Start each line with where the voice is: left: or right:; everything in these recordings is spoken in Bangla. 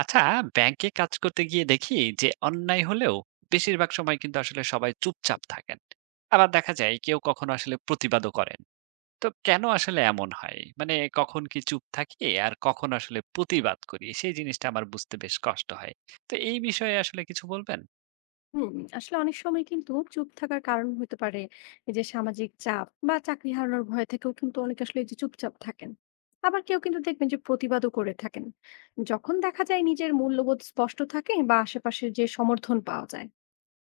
right: আচ্ছা, ব্যাংকে কাজ করতে গিয়ে দেখি যে অন্যায় হলেও বেশিরভাগ সময় কিন্তু আসলে সবাই চুপচাপ থাকেন। আবার দেখা যায় কেউ কখনো আসলে প্রতিবাদও করেন। তো কেন আসলে এমন হয়, মানে কখন কি চুপ থাকি আর কখন আসলে প্রতিবাদ করি সেই জিনিসটা আমার বুঝতে বেশ কষ্ট হয়। তো এই বিষয়ে আসলে কিছু বলবেন?
left: হুম, আসলে অনেক সময় কিন্তু চুপ থাকার কারণ হতে পারে এই যে সামাজিক চাপ বা চাকরি হারানোর ভয় থেকেও কিন্তু অনেকে আসলে এই যে চুপচাপ থাকেন। আবার কেউ কিন্তু দেখবেন যে প্রতিবাদও করে থাকেন যখন দেখা যায় নিজের মূল্যবোধ স্পষ্ট থাকে বা আশেপাশে যে সমর্থন পাওয়া যায়।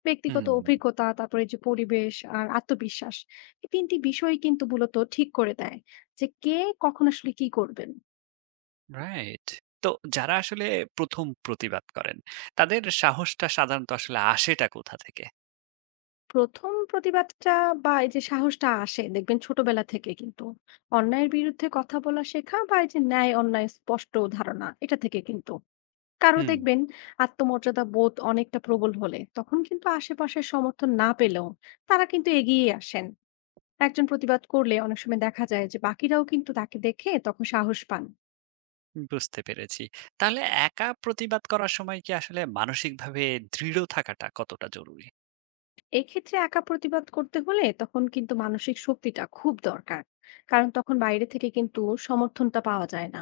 left: ব্যক্তিগত
right: হুম।
left: অভিজ্ঞতা, তারপরে যে পরিবেশ আর আত্মবিশ্বাস, এই তিনটি বিষয় কিন্তু মূলত ঠিক করে দেয় যে কে কখন আসলে কি করবেন।
right: রাইট। তো যারা আসলে প্রথম প্রতিবাদ করেন, তাদের সাহসটা সাধারণত আসলে আসেটা কোথা থেকে?
left: প্রথম প্রতিবাদটা বা এই যে সাহসটা আসে দেখবেন ছোটবেলা থেকে কিন্তু অন্যায়ের বিরুদ্ধে কথা বলা শেখা বা এই যে ন্যায় অন্যায় স্পষ্ট ধারণা এটা থেকে কিন্তু কারো
right: হুম।
left: দেখবেন আত্মমর্যাদা বোধ অনেকটা প্রবল হলে তখন কিন্তু আশেপাশের সমর্থন না পেলেও তারা কিন্তু এগিয়ে আসেন। একজন প্রতিবাদ করলে অনেক সময় দেখা যায় যে বাকিরাও কিন্তু তাকে দেখে তখন সাহস পান।
right: বুঝতে পেরেছি। তাহলে একা প্রতিবাদ করার সময় কি আসলে মানসিকভাবে দৃঢ় থাকাটা কতটা জরুরি?
left: এক্ষেত্রে একা প্রতিবাদ করতে হলে তখন কিন্তু মানসিক শক্তিটা খুব দরকার, কারণ তখন বাইরে থেকে কিন্তু সমর্থনটা পাওয়া যায় না।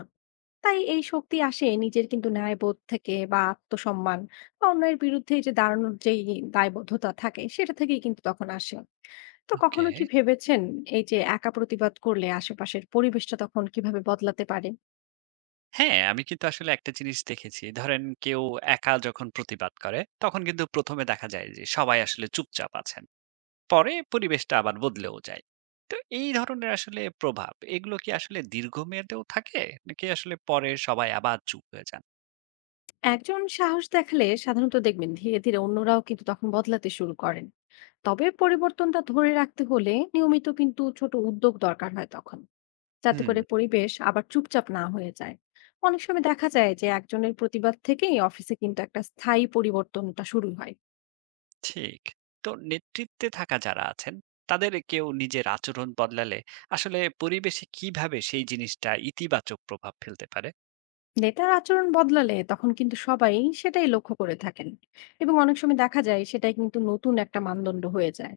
left: তাই এই শক্তি আসে নিজের কিন্তু ন্যায়বোধ থেকে বা আত্মসম্মান বা অন্যের বিরুদ্ধে এই যে দাঁড়ানোর যেই দায়বদ্ধতা থাকে সেটা থেকেই কিন্তু তখন আসে। তো
right: ওকে।
left: কখনো কি ভেবেছেন এই যে একা প্রতিবাদ করলে আশেপাশের পরিবেশটা তখন কিভাবে বদলাতে পারে?
right: হ্যাঁ, আমি কিন্তু আসলে একটা জিনিস দেখেছি। ধরেন কেউ একা যখন প্রতিবাদ করে তখন কিন্তু ১ম এ দেখা যায় যে সবাই আসলে চুপচাপ আছেন। পরে পরিবেশটা আবার বদলেও যায়। তো এই ধরনের আসলে প্রভাব এগুলো কি আসলে দীর্ঘমেয়াদেও থাকে? নাকি আসলে পরে সবাই আবার চুপ হয়ে যান?
left: একজন সাহস দেখালে সাধারণত দেখবেন ধীরে ধীরে অন্যরাও কিন্তু তখন বদলাতে শুরু করেন। তবে পরিবর্তনটা ধরে রাখতে হলে নিয়মিত কিন্তু ছোট উদ্যোগ দরকার হয় তখন, যাতে
right: হুম।
left: করে পরিবেশ আবার চুপচাপ না হয়ে যায়। অনেক সময় দেখা যায় যে একজনের প্রতিবাদ থেকেই অফিসে কিন্তু একটা স্থায়ী পরিবর্তনটা শুরু হয়।
right: ঠিক। তো নেতৃত্বে থাকা যারা আছেন, তাদের কেউ নিজের আচরণ বদলালে আসলে পরিবেশে কিভাবে সেই জিনিসটা ইতিবাচক প্রভাব ফেলতে পারে?
left: নেতার আচরণ বদলালে তখন কিন্তু সবাই সেটাই লক্ষ্য করে থাকেন, এবং অনেক সময় দেখা যায় সেটাই কিন্তু নতুন একটা মানদণ্ড হয়ে যায়।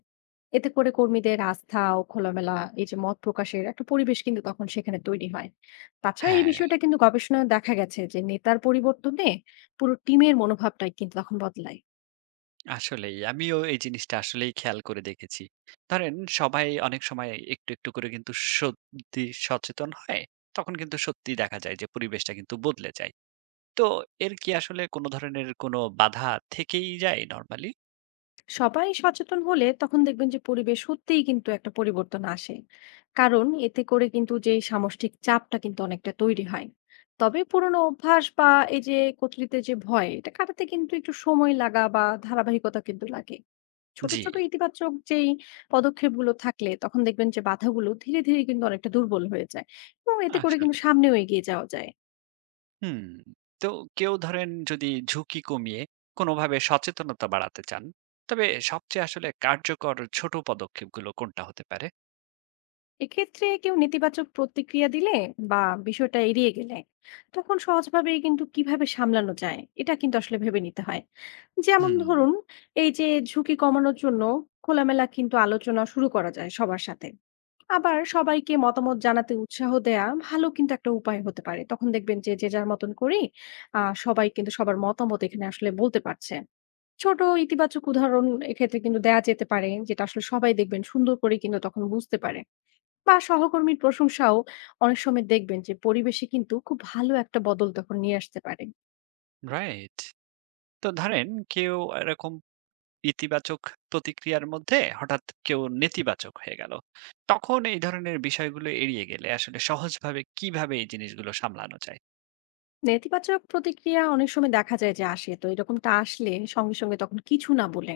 left: এতে করে কর্মীদের আস্থা ও খোলামেলা এই যে মত প্রকাশের একটা পরিবেশ কিন্তু তখন সেখানে তৈরি হয়। তাছাড়া এই
right: হ্যাঁ,
left: বিষয়টা কিন্তু গবেষণায় দেখা গেছে যে নেতার পরিবর্তনে পুরো টিমের মনোভাবটাই কিন্তু তখন বদলায়।
right: আসলেই। আমিও এই জিনিসটা আসলেই খেয়াল করে দেখেছি। ধরেন সবাই অনেক সময় একটু, একটু করে কিন্তু সত্যি সচেতন হয়। তখন কিন্তু সত্যিই দেখা যায় যে পরিবেশটা কিন্তু বদলে যায়। তো এর কি আসলে কোনো ধরনের কোনো বাধা থেকেই যায় নরমালি?
left: সবাই সচেতন হলে তখন দেখবেন যে পরিবেশ সত্যিই কিন্তু একটা পরিবর্তন আসে, কারণ এতে করে কিন্তু যে সামষ্টিক চাপটা কিন্তু অনেকটা তৈরি হয়। তবে পুরোনো অভ্যাস বা এই যে কর্তৃত্বের যে ভয় এটা কাটাতে কিন্তু একটু সময় লাগা বা ধারাবাহিকতা কিন্তু লাগে। ছোট
right: জি,
left: ছোট ইতিবাচক যেই পদক্ষেপগুলো থাকলে তখন দেখবেন যে বাধাগুলো ধীরে ধীরে কিন্তু অনেকটা দুর্বল হয়ে যায় এবং এতে করে
right: আসলে।
left: কিন্তু সামনেও এগিয়ে যাওয়া যায়।
right: হুম। তো কেউ ধরেন যদি ঝুঁকি কমিয়ে কোনোভাবে সচেতনতা বাড়াতে চান, তবে সবচেয়ে আসলে কার্যকর ছোট পদক্ষেপগুলো কোনটা হতে পারে?
left: এক্ষেত্রে কেউ নেতিবাচক প্রতিক্রিয়া দিলে বা বিষয়টা এড়িয়ে গেলে তখন সহজভাবে কিন্তু কিভাবে সামলানো যায় এটা কিন্তু আসলে ভেবে নিতে হয়। যেমন
right: হুম,
left: ধরুন, এই যে ঝুঁকি কমানোর জন্য খোলামেলা কিন্তু আলোচনা শুরু করা যায় সবার সাথে। আবার সবাইকে মতামত জানাতে উৎসাহ দেয়া ভালো কিন্তু একটা উপায় হতে পারে, তখন দেখবেন যে যে যার মতন করে সবাই কিন্তু সবার মতামত এখানে আসলে বলতে পারছে। ছোট ইতিবাচক উদাহরণ এক্ষেত্রে কিন্তু দেয়া যেতে পারে, যেটা আসলে সবাই দেখবেন সুন্দর করে কিন্তু তখন বুঝতে পারে। বা সহকর্মীর প্রশংসাও অনেক সময় দেখবেন যে পরিবেশে কিন্তু খুব ভালো একটা বদল তখন নিয়ে আসতে পারে।
right: রাইট। তো ধরেন কেউ এরকম ইতিবাচক প্রতিক্রিয়ার মধ্যে হঠাৎ কেউ নেতিবাচক হয়ে গেল। তখন এই ধরনের বিষয়গুলো এড়িয়ে গেলে আসলে সহজভাবে কিভাবে এই জিনিসগুলো সামলানো যায়?
left: নেতিবাচক প্রতিক্রিয়া অনেক সময় দেখা যায় যে আসে, তো এরকমটা আসলে সঙ্গে সঙ্গে তখন কিছু না বলে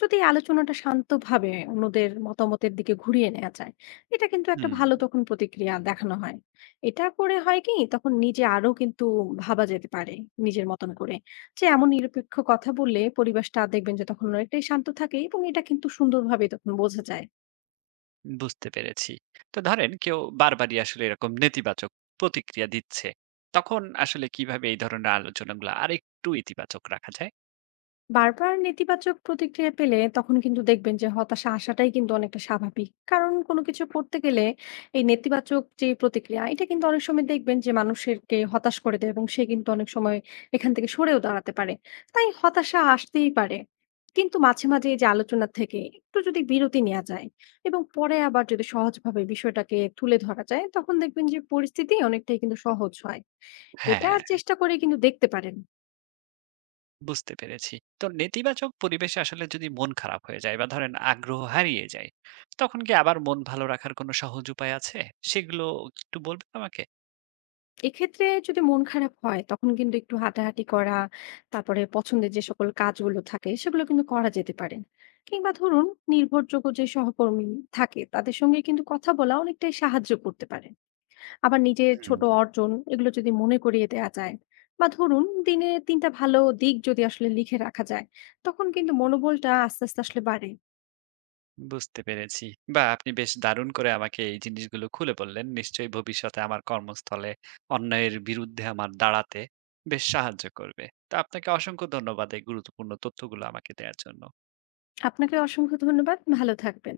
left: যদি এই আলোচনাটা শান্তভাবে অন্যদের মতামতের দিকে ঘুরিয়ে নেওয়া যায়, এটা কিন্তু একটা
right: হুম।
left: ভালো তখন প্রতিক্রিয়া দেখানো হয়। এটা করে হয় কি, তখন নিজে আরো কিন্তু ভাবা যেতে পারে নিজের মতন করে যে এমন নিরপেক্ষ কথা বললে পরিবেশটা দেখবেন যে তখন অনেকটাই শান্ত থাকে, এবং এটা কিন্তু সুন্দরভাবে তখন বোঝা যায়।
right: বুঝতে পেরেছি। তো ধরেন কেউ বারবারই আসলে এরকম নেতিবাচক প্রতিক্রিয়া দিচ্ছে। তখন আসলে কিভাবে এই ধরনের আলোচনাগুলো আরেকটু ইতিবাচক রাখা যায়?
left: বারবার নেতিবাচক প্রতিক্রিয়া পেলে তখন কিন্তু দেখবেন যে হতাশা আসাটাই কিন্তু অনেকটা স্বাভাবিক, কারণ কোনো কিছু করতে গেলে এই নেতিবাচক যে প্রতিক্রিয়া এটা কিন্তু অনেক সময় দেখবেন যে মানুষেরকে হতাশ করে দেয়, এবং সে কিন্তু অনেক সময় এখান থেকে সরেও দাঁড়াতে পারে। তাই হতাশা আসতেই পারে, কিন্তু মাঝে মাঝে এই যে আলোচনা থেকে একটু যদি বিরতি নেওয়া যায় এবং পরে আবার যদি সহজভাবে বিষয়টাকে তুলে ধরা যায়, তখন দেখবেন যে পরিস্থিতি অনেকটাই কিন্তু সহজ হয়। এটা
right: হ্যাঁ,
left: চেষ্টা করে কিন্তু দেখতে পারেন।
right: বুঝতে পেরেছি। তো নেতিবাচক পরিবেশে আসলে যদি মন খারাপ হয়ে যায় বা ধরেন আগ্রহ হারিয়ে যায়, তখন কি আবার মন ভালো রাখার কোনো সহজ উপায় আছে? সেগুলো একটু বলবেন আমাকে?
left: এক্ষেত্রে যদি মন খারাপ হয় তখন কিন্তু একটু হাঁটাহাঁটি করা, তারপরে পছন্দের যে সকল কাজগুলো থাকে সেগুলো কিন্তু করা যেতে পারে। কিংবা ধরুন, নির্ভরযোগ্য যে সহকর্মী থাকে তাদের সঙ্গে কিন্তু কথা বলা অনেকটাই সাহায্য করতে পারে। আবার নিজের
right: হুম।
left: ছোট অর্জন এগুলো যদি মনে করিয়ে দেওয়া যায় বা ধরুন দিনে তিনটা ভালো দিক যদি আসলে লিখে রাখা যায়, তখন কিন্তু মনোবলটা আস্তে আস্তে আসলে বাড়ে।
right: বুঝতে পেরেছি। বাহ! আপনি বেশ দারুণ করে আমাকে এই জিনিসগুলো খুলে বললেন। নিশ্চয়ই ভবিষ্যতে আমার কর্মস্থলে অন্যায়ের বিরুদ্ধে আমার দাঁড়াতে বেশ সাহায্য করবে। তো আপনাকে অসংখ্য ধন্যবাদ এই গুরুত্বপূর্ণ তথ্যগুলো আমাকে দেয়ার জন্য।
left: আপনাকে অসংখ্য ধন্যবাদ, ভালো থাকবেন।